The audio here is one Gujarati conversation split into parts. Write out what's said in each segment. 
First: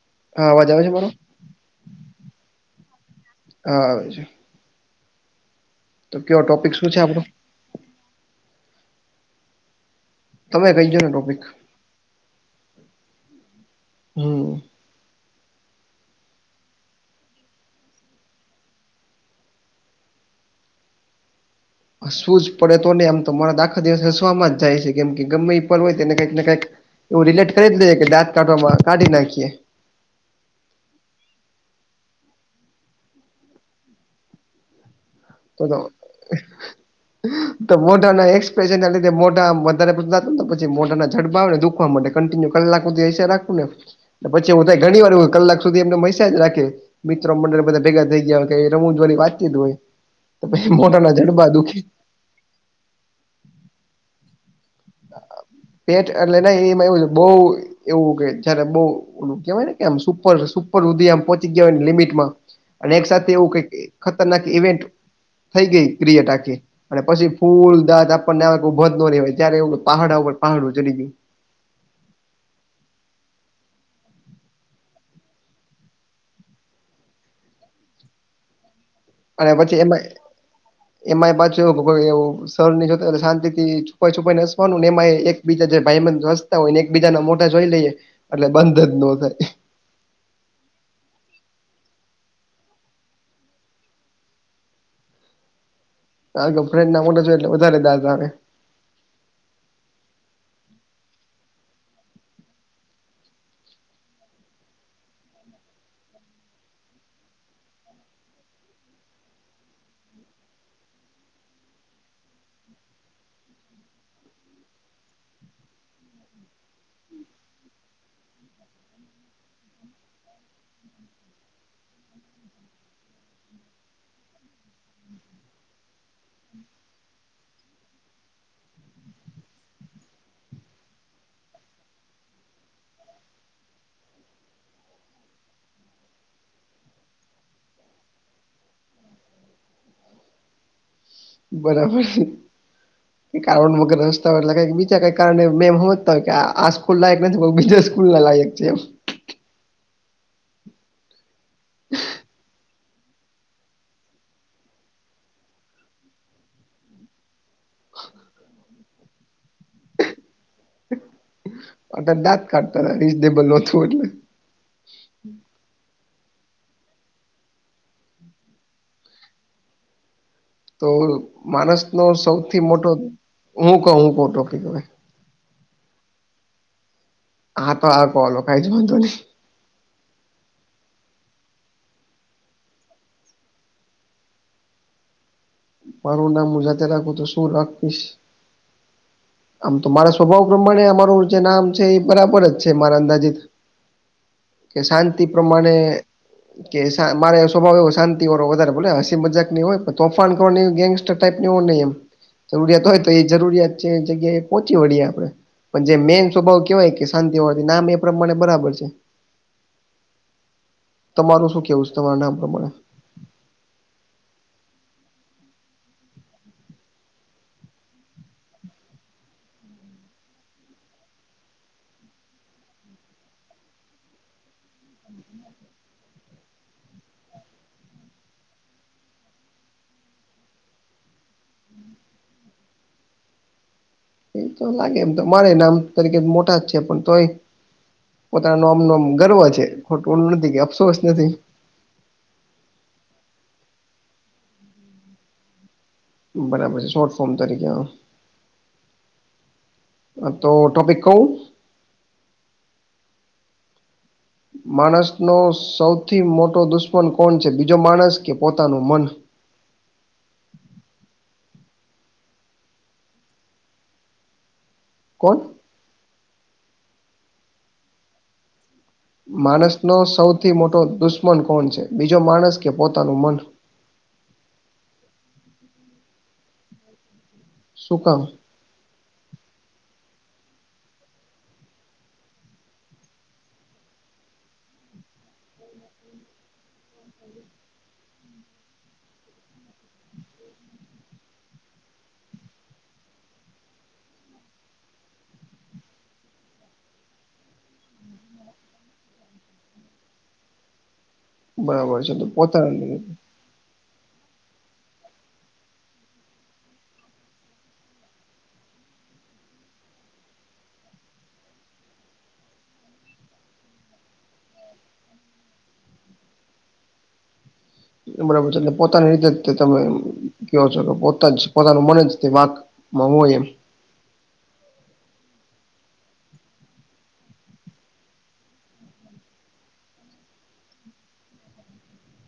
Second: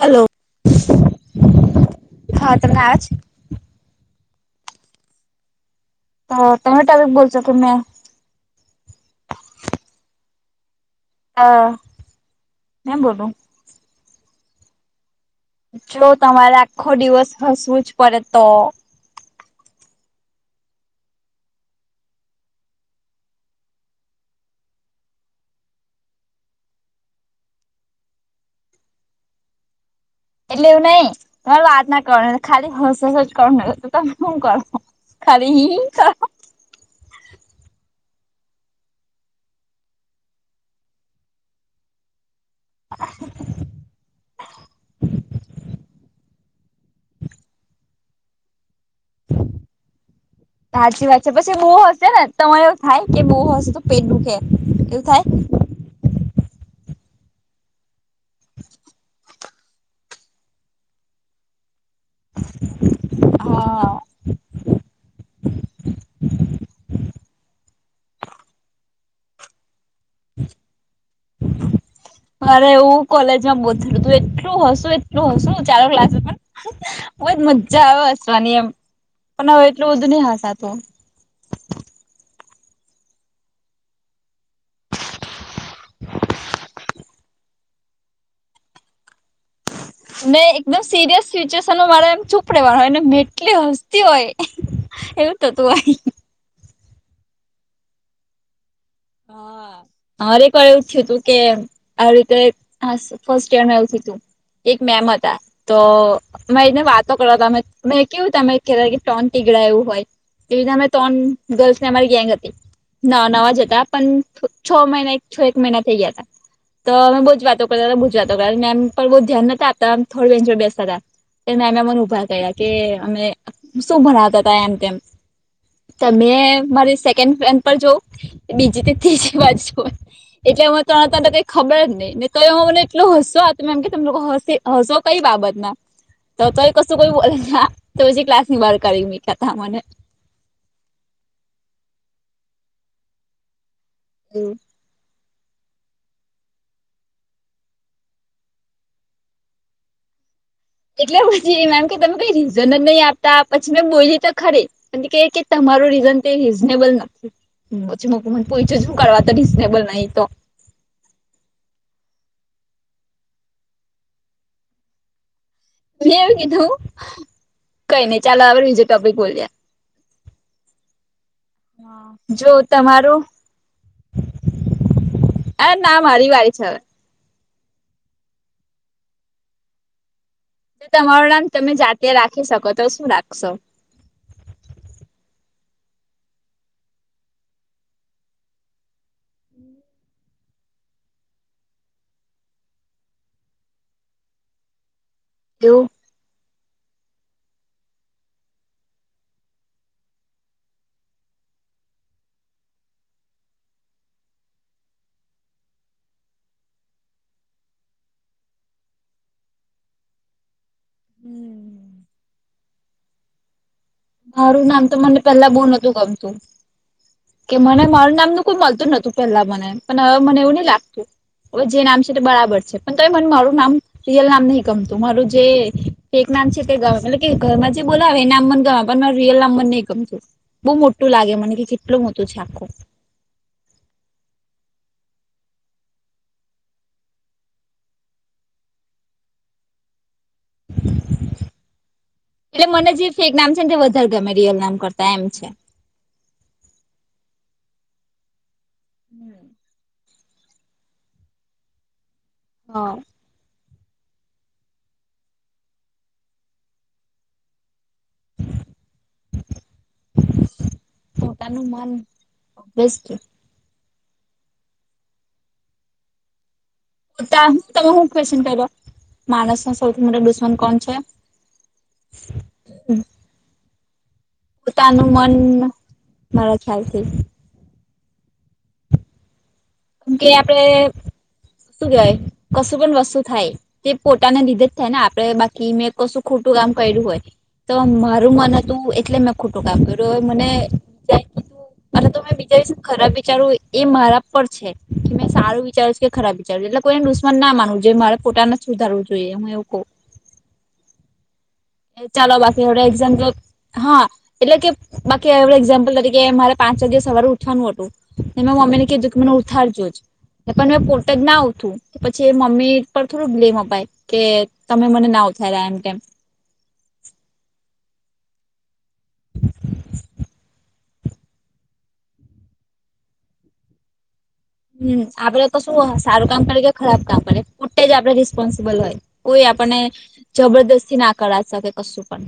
હલો. હા અવાજ આવે છે મારો હા તમને આવે છે હા આવે છે તો કયો ટોપિક શું ટોમેટો છે વીક આપડો બોલ છો કેમે્યાં તમે કઈો ને ડો અ મેમ બોલું હમ જો તમારે આખો દિવસ હસવું જ પડે તો હસવું જ પડે તો નહી આમ તો મારા દાખા દિવસ હસવામાં જાય છે કેમ કે ગમે હોય તોને કંઈક ને કંઈક એવું રિલેટ કરી જ લેજે કે દાત કાઢવામાં કાઢી નાખીએ એટલે એવું નહીિ તમારે વાત ના કરવાની ખાલી હ કરવા ત શું કર તો તો તો મોઢાના એક્સપ્રેશન ના લીધ મોઢા વધારે બને પછી મોઢાના જડબાવને દુખવા માટે કન્ટિન્યુ કલાક સુધી છે રાખું ને એટલે પછી હું થાય ઘણી વાર કલાક સુધી એમને મસેજ રાખે મિત્રો મંડળ બધા ભેગા થઈ ગયા રમું જોવાની વાતચ હોય તો પછી સાચી મોઢાના વાત છે જડબા પછી એવવો દુખે હશે નેને તમારે એવું થાય કે બહુ હશે તો પે નું કેમ એવું થાય પેટ એટલે એમાં એવું છે બહ એવું કે જયારે બઉ કેહેવાયને કે આમ સુપર સુપર સુધી આ પહોચી ગયાને લિમિટ એક સાથે એવું ક હા. ખતરનાક ઇવેન્ટ થઈ ગઈ ક્રિએટ આખી અને પછી ફૂલ દાંત કોઈ ભજ નવાય ત્યારે એવ પહાડા ઉપર પહાડું ચડી દ અરે હવું કોલેજમાં બોતેલું તું એટલું હસુ એટલું હસું ચાલો ક્લાસમાં પણ બજ મજા આવે હસવાની એમ પણ અને હવે પછી એટલું એમાં બધું નહી હસાતું એમાં એ પાછું એવું સરની જોતા શાંતિથી છુપાઈ છુપાઈ ને હસવાનુંને એમાં એકબીજા જે ભાઈબંધ હોય ને એકબીજા ના મોટા જોઈ લઈએ એટલે બંધ જ ન થાય ન એકદમ સિરિયસ સચ્યુએશનમાં મારે એમ ચૂપ રહેેવાનું હોય ને એટલી હસતી હોય એવું તો તો વાહી હ ફ્રેડ ના મોટા એટલે વધારે દાામે [inaudible] હરે પણ એવ થયું તું કે આવી રીતે ફર્સ્ટ યર આવવું તું એક મેહેમત તો મે એને વાતો કર તમે મે કેવું તમે ટોન ટીગડ એવું હોય એવી રીતે અમે ત્રણ ગર્લ્સ ને અમારી ગેંગ હતી નવા જતા પણ છ મહિના એક છ એક મહિના થઈ ગયા હતા તો અમે બહુ જ વાતો કર બ જ વાતો કર મેમ પણ બહુ ધ્યાન નથી આપતા થોડ વન્ચર બેસતા હતા એ મે અમે મને ઉભા કરયા કે અમે શું ભણાવતા હતાા એમ તેમ તમે મારી સેકન્ડ ફેન પર જવ બીજી ત્રીજી બાજુ એટલે હું ત તને કઈ ખબર જ નહી ને તો એ હું મને એટલો હસો આ ત એમ કે તમ લોકો હસે હસો કઈ બાબતમાં તો તોય કશું કોઈ પછી ક્લાસ ની બારાઢી મીઠા ત મને બરાબર કારણ મગ રસ્તા એવું વાટલા કઈ બી ઈ કારણે મેમ સમજતા કે આ સ્કૂલ લાયક નથી બીજા સ્કૂલ ના લાયક છે એ એટલે પછી મેમ કે ત કઈ રીઝન નથી નહી આપતા પછી મેં બોલી તો ખરી કે તમારું રીઝન તે રીઝનેબલ નથી હછી મ મ પૈચ જું કાવા તો રીઝનેબલ ન તો અ દાત કાઢતા હતા રીઝનેબલ નોતું એટલે મે એવું કીધું કઈ નઈ ચાલ આડ બીજું ટોપિક બોલ્યા તો માણસ નો જો સૌથી મોટો તમારું હું ક હું ક ટો ક એ ના મારી વારી છે હવે હા તો કોહલો કઈ જ બંધો નહી તો તમારું નામ તમે જાતે રાખી શકો તો શું રાખશો મારું નામ હું જાાતે રાખું તો શું રાખીશ આમ તો મારા સ્વભાવ પ્રમાણે અમારું જે નામ છે એ બરાબર જ છે મારા અંદાજીત કે શાંતિ પ્રમાણે એવું કે મારે સ્વભાવ એવો શાંતિ વાળો વધારે ભલે હસી મજાક ની હોય તોફાન ન ગેંગસ્ટર ટાઈપ નહી એમ જરૂરિયાત હોય તો એ જરૂરિયાત છે જગ્યાએ એ પહોંચી વળીએ આપડણે પણ જે મેન સ્વભાવ કવાય કે શાંતિ હોવાથી નામ એ પ્રમાણે બરાબર છે તમારું શું કેવું છે તમારા નામ પ્રમાણે મારું નામ તો મને પેલા બહુ નોતું ગમતું કે મને મારું નામનું કોઈ મળતું નતું પેલા મને પણવે મને એવું નહ લાગતું હવે જે નામ છે તે બરાબર છે પણ તો મને મારું નામ રિયલ નામ નહ ગમતું મારું જે ફેક નામ છે તે ગ એ કે ઘરમાં જે બોલા આવે એ નામ મને ગ બ રિયલ નંબર નહી ગમતું બઉુ મોટું લાગે મને કે કેટલું મોટું છે આખું એ તો લાગે એમ તો મારે નામ તરીકે મોટા જ છે પણ તોય પોતા ન આમનોમ ગર્વ છે ખોટુંું નથી કે અફસોસ નથી એટલે મને જે ફેક નામ છે ને વધારે ગમે રિયલ નામ કરતા એમ છે બરાબર છે શોર્ટ ફોર્મ તરીકે હમ તો ટોપિક કહું હા માણસ નો સૌથી મોટો દુશ્મન કોણ છે બીજો માણસ કે પોતાનું મન તનું મન બેસ્ટ કોણ ટું તમે હું ક્વે્ન કર માણસ નો સૌથી મોટો છે દુશ્મન કોણ છે બીજો માણસ કે પોતાનું મન પોતાનું મન મારા ખ્યાલ છે શકાામ કેમ કે આપડે શું કેહેવાય કશું પણ વસ્તુ થાય તે પોતાને લીધે જ થાય ને આપડણે બાકી મેં કશું ખોટું કામ કર્યું હોય તો મારું મન હતું એટલે મેં ખોટું કાપ્યું હત્યું મને અરે તો મેં બીજા વિશે ખરાબ વિચારવું એ મારા પર છે કે મેં સારું વિચાર્યું છે કે ખરાબ વિચારું છે એટલે કોઈને દુશમન ના માનવું જે મારે પોતાને જ સુધારવું જોઈએ હું એવું કહું બરાબર એ છે તો ચાલો બાકી હ પોતાની એક્ઝામપલ હા એટલે કે બાકી એડ એક્ઝામ્પલ તરીકે મારે પાંચ વા દિવસ સવાર ઉઠવાનું હતું મેં મમ્મી ને કીધું કે મને ઉથારીજો જ પણ મેં પોતે જ ના ઉઠું પછી એ મમ્મી પર થોડું બ્લેમ અપાય કે તમે મને ના ઉથાર્યા એમ કેમ બરાબર છે એટલે પોતાની રીતે જ તમે કવો છો કે પોતા જ પોતાનું મને તે વાકમાં હોુંય એમ હમ આપડે તો શું સારું કામ કરેએ કે ખરાબ કામ કરે પોતે જ આપડે રિસ્પોન્સિબલ હોય કોઈ આપણને જબરદસ્તી ના કરાવ શકે કશું પણ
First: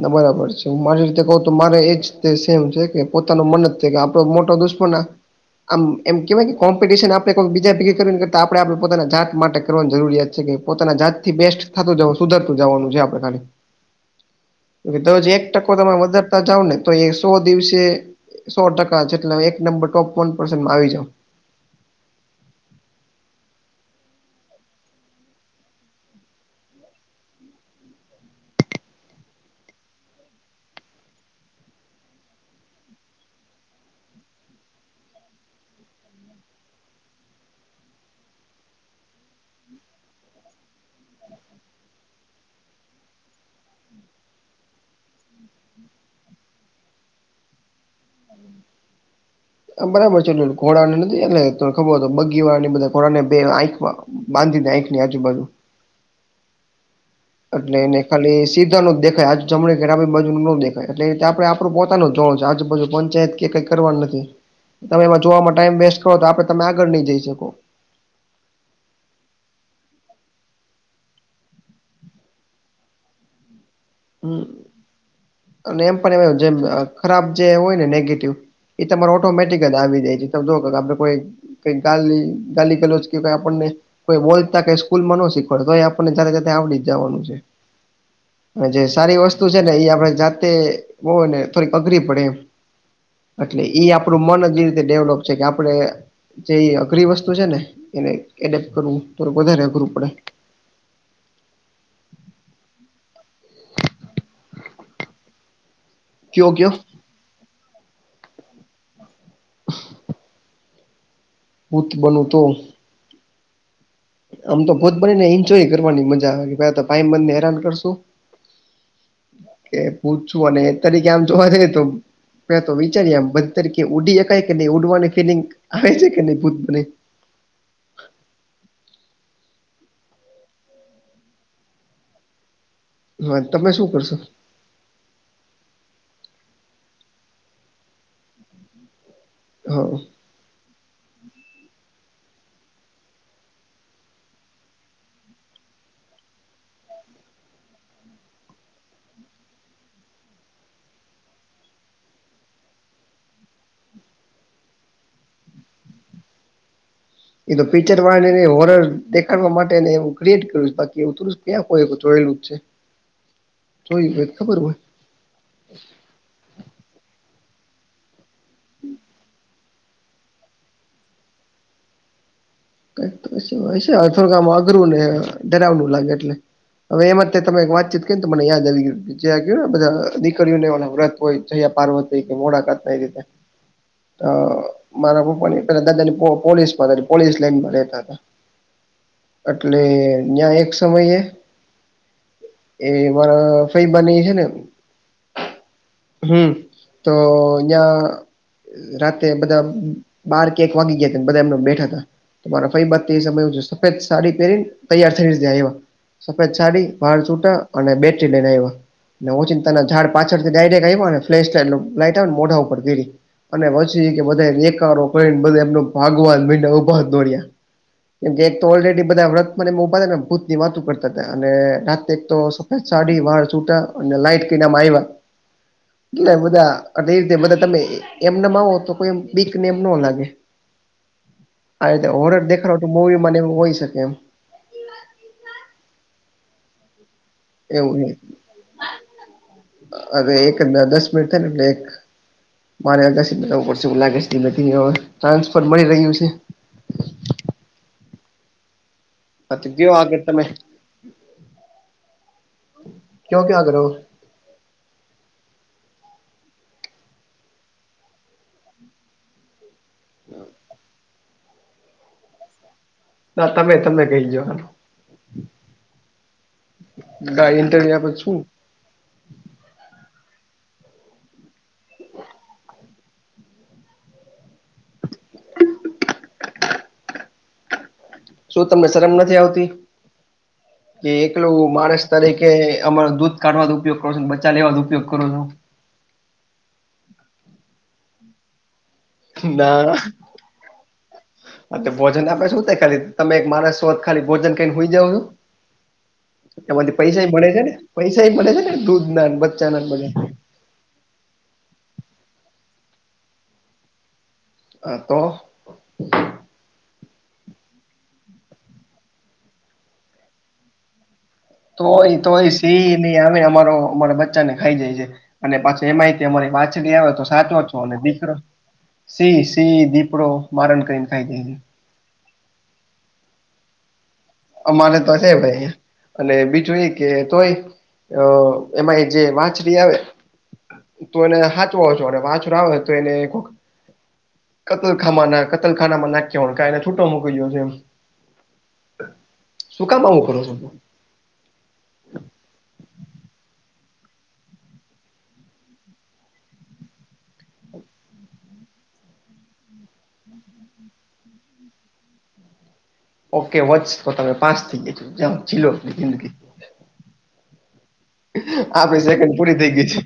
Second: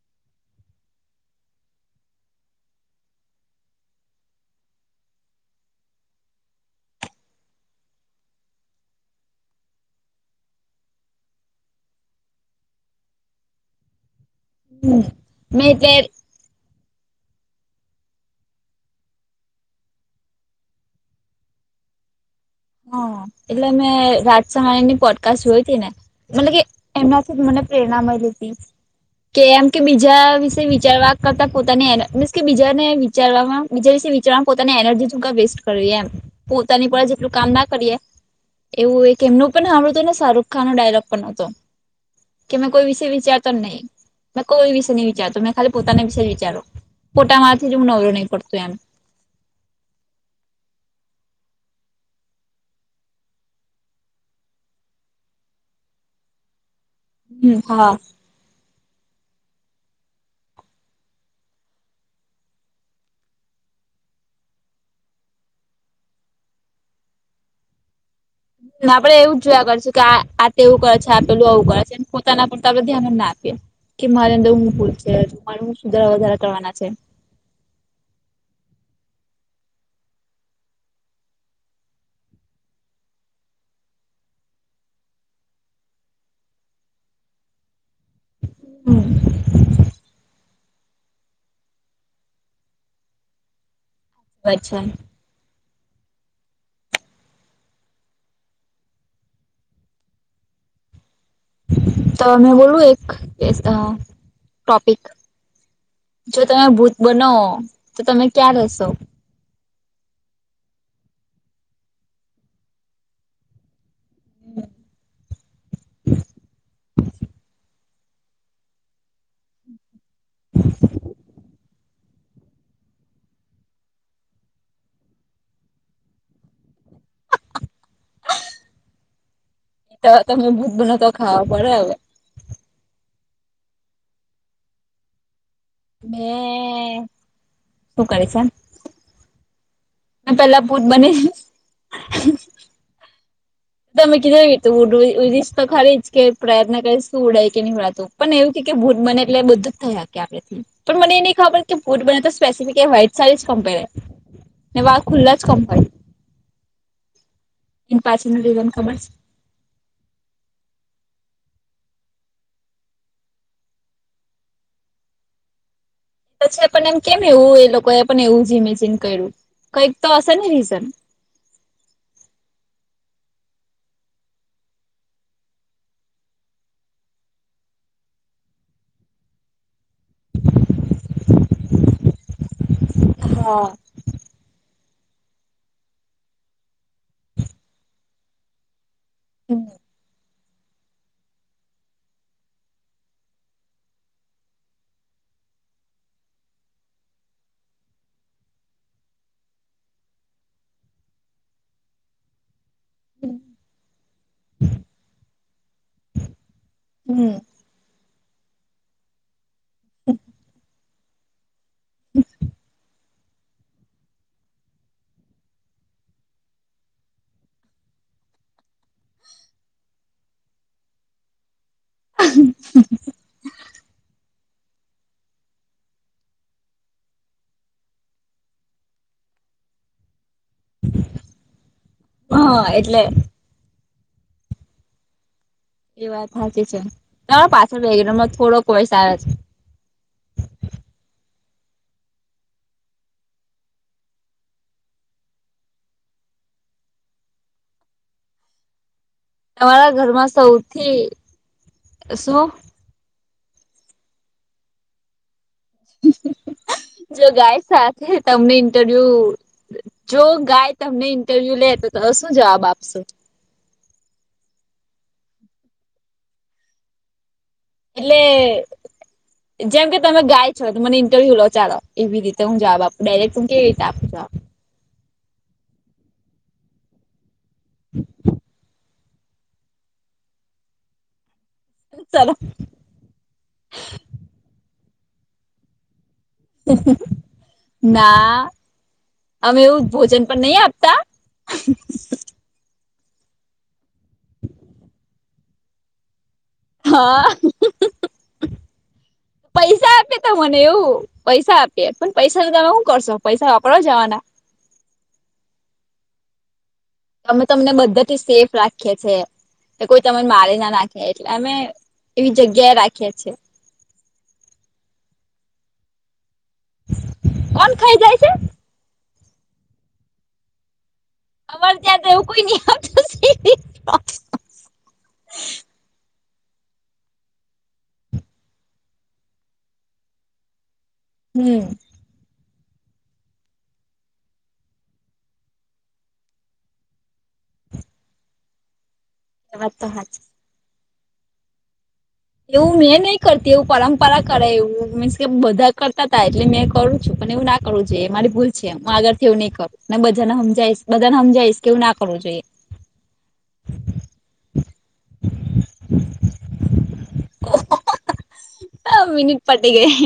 ના બરાબર છે હું મારી રીતે કહ તો મારે એજ તે સેમ છે કે પોતાનું મન જ છે કે આપડો મોટો દુષ્મ [unintelligible] આમ એમ કેહેવાય કે કોમ્પિટિશન આપણેે કોઈ બીજા ભગે કરવી કરતા આપણે આપણે પોતાના જાત માટે કરવાની જરૂરિયાત છે કે. પોતાના જાત થી બેસ્ટ થતું જવ સુધરતું જવાનું છે આપડે ખાલી. હમ તજ એક મેં ટકો તમે એટલે વધારે. જાવ ને તો એ સો દિવસે સો ટકા છે એટલે એક નંબર ટોપ વન પર્સનમાં આવી જાાવ. હ એટલે મે રાજશહાણી ની પોડકાસ્ટ જોય હતી ને. મતલબ કે એમનાથી મને પ્રેરણા મળી હતી. કે એમ કે બીજા વિશે વિચારવા કરતા પોતાને મીન્સ કે બીજાને વિચારવામાં બીજ વિચારવામાં પોતાની એનર્જી શુ કા વેસ્ટ કરવી એમ પોતાની પર એટલું કામ ના કરીએ એવું એક એમનું પણ સાંભળું હતું ને શાહરૂખ ખાન નો ડાયલોગ પણ ન હતો. કે મેં કોઈ વિશે વિચારતો નહી. મેં કોઈ વિશે નહી વિચારતો મેં ખાલી પોતાના વિશે વિચારો પોટા મા માંથી હું નવરો નહીં પડતો એમ. બરાબર છે ઘોડાને નથી એટલે તને ખબર તો બગી વાળ ની બધા ઘોડાને બેંખકવા બાંધીનેખ નની આજુબજુ. હમ એટલે હા એને ખાલી સી. દેખાય આજ જમણી ઘણી બાજુ નો દેખાય એટલે આપું પોતાનું જ જોણો છે આજુ બાજુ પંચાયત કે કઈ કરવા નથી તમે એમાં જોવામાં ટાઈમ વેસ્ટ કરો તો આપે તમે આગળ નહી જઈ શકો. આપડે એવું જ જોયા કરશું કે આ આવું કરે છે આપ પેલું આવું કરે છે પોતાના પર તો આપડે ધ્યાન જ ના આપીએ. કે મારી હમ અંદર હું ભૂલ છે મારે હ અને એમ સુધારા પણ એ વધારા જેમ અ, કરવાના છે. ખરાબ જે હોય ને નેગેટિવ એ તમારે ઓટોમેટિક જ આવી જાય છે ત જો આપડે કોઈ કઈ ગાલી ગાલી ગાલ કેઈ આપણને કોઈ બોલતા કઈ સ્કૂલમાં ન શીખવાડ તો એ આપણને જ આવડી જ જવાનું છે. જે હમ સારી વસ્તુ છે ને એ આપણે જાતે હો ને થોડીક અઘરી પડે એમ. એટલે એઈ આપડું મન જે રીતે અચ્છા ડેવલોપ છે કે આપણે. જે અઘરી વસ્તુ છે ને એને એડેપ્ટ કરવું થોડું વધારે અઘરું પડે. તો મેં બોલું એક ટોપિક? જો કયો તમે કયો ભૂત બનો તો તમે ક્યાં રહેશો? [inaudible] ભૂત બનુ તો? આમ તો ભૂત બનીને એન્જોય કરવાની મજા આવે કે ભાઈબંધને હેરાન કરશું. એ ભૂતછું અને એ તારીકે આમ જોવા જઈ તો પે તો વિચારીમ બધી તરીકે ઉડી શકાય કે નહી ઉડવાની ફિલિંગ આવે છે કે નહી ભૂત બને એટ તમે ભૂત બના તો ખાવા પડે હવે હા તમે શું કરશો? શું કરીશ એમ. હા. મેં પેલા ભૂત બને તમે કીધું તું ઉડ ઉડીશ તો ખરી જ કે પ્રયત્ન કરીશ તું ઉડે કે નહી ઉડાતું. પણ એવું કે ભુત બને એટલે બધુ થયા કે આપણે પણ મને એ નહી ખબર કે ફૂટ બને તો સ્પેસિફિક એ વાઈટ સારી જ કેમ્ પેર ને વાળ ખુલ્લા જ કમ હોય? પિકચર એની વારા પાછળનું ને રીઝન ખબર છે હોરર માટે એવું ક્રએટ કર્યું બાકી એ ક્યાં જોયેલું છે. જોય હોય એન ખબર હોય. પછી પણ એમ કેમ એવું એ લોકો એ પણ એવું ઈમેજીન કર્યું કઈક તો હશે ને રીઝન? ીય થોડમાં અઘરું ને ડરાવનું લાગે એટલે. હવે એમાં તમે એક વાતચીત કરીને તો મને યાદ આવી ગય જે ગયને બધા દીકરીઓને એ વ્રત હોય? જોયા પાર્વતી કે મોડાકાતઈ- હા. મારા પપ્પા ની પેલા દાદા ની પોલીસ પોલીસ લાનમાં રેતા હમ એટલે નયાં એક સમયે એ મારા ફઈ બાની હે ને હમ તો યીયાં રાતે બધા બાર કે એક વાગી ગયા હતા બધા એમને બેઠા હતા. રા ફબા સમય સફેદ સાડી પહેરીને તૈયાર થઈ ર એવા સફેદ સાડી. વાાર છૂટા અને બેટરી લઈને આવ્યા વચિંગ ત જા ડ પાછળ થી ડાયરેક્ટ આવ ને પ્લે સ લાઈટ આવે ને મોઢા ઉપડ પેરી. અને પછી કે બધા રેકારો કરીને બધ એમનો ભાગવાને ઉભા દોડ્યા. કેમકે એક તો ઓલરેડી બધા વતને ઉભા થ ને ભૂત ની વાત કરતા હતા અને રા એક તો સાડી વાળ સટ અને લટ કેમાં આ એટ બધા એ રીતે બધા તમે એમ ના માવો તો કોઈ બીક ને એમ ન લાગે. હ હોર હા દેખાડો તો એટલે મૂવી મને હોય શકે એમ. એ વાત સાચી છે, તમારો પાછળ એવું નહી વેગડમાં થોડો વોઇસ આવે છે હવે એક દસ મિનિટ થાય ને એટલે એક. મારે અવું પડશે હું લાગે નથી ટ્રાન્સફર મળી રહ્યું છે. હા તો તમારા કયો આગળ ઘરમાં તમે સૌથી શું? ક્યો ક્યાં કરો? જો ગાય સાથે તમને ઇન્ટરવ્યુ જો ગાય તમને ઇન્ટરવ્યુ લે તો તો શું જવાબ આપશો. ના તમે તમે કઈ જવાનું ગાય એટલે જેમ કે તમે ગાય છો તો મને ઇન્ટરવ્યુ લો ચાલો એવી રીતે હું જવાબ આપું ડાયરેક્ટ હું કેવી રીતે આપું જવાબ. [inaudible] શું તમને શરમ નથી આવતી કે એકલું માણસ ચલો તરીકે અમા દૂધ કાઢવાનો ઉપયોગ કરો છો બચા લેવાનો ઉપયોગ કરો છો. ના અમે એવું ના ભોજન પણ નહી આપતા. હા તો ભોજન આપે શું ત ખાલી તમે મારા શો ખાલી ભોજન કઈને હોઈ જાવ છો. એમાંથી પૈસા હા મળે છે, ને પૈસા મળે છે ને દૂધ ના બચ્ચા ના પૈસા બ આપે મને એવું પૈસા આપીએે પણ પૈસા ન તમે શું કરશો પૈસા વાપરાવા જવાના. હ તો અમે તમને બધા સેફ રાખીએ છે કે કોઈ તને મારી ના નાખે એટલે અમે તોય એવી તોય જગ્યાએ સી રાખીએ નહી છીએ અમે અમારો અમારા ખાઈ જાય છે, અને પાછી એમાંય અમારી પાછડી આવે તો સાચો કોણ છો અને ખાઈ જાય છે દીકરો સી સી દીપડો માારણ કરીને ખાઈ જ અર ત્યાંવું કોઈ ન અમારે તો હશે ભાઈ અને બીજું એ કે તોય અ એમાંય જે વાંછરી આવે તો એને હમ હાચ અને વાચ આવે તો એને કતલખા ના કતલખાનામાં નાખ હોને છૂટો મોકકી ગ્યો છે. એ વાત શું તો કામ આવું હાચી કરો છું? એવું મેં નહી કરતી એવું પરંપરા કરે એવું મીન્સ કે બધા કરતા હતા એટલે મેં કરું છું, પણ એવું ના કરવું જોઈએ મારી ભૂલ છે, હું આગળથી એવું નહીં કરું ને બધાને સમજીશ બધાને સમજાઈીશ કે એવું ના કરવું જોઈએ. ઓકે વચ તો તમે પાંચ થઈ જ છો, જીલો જિંદગી. આપે સેકન્ડ મિનિટ પૂરી પટી થઈ ગય ગઈ છે.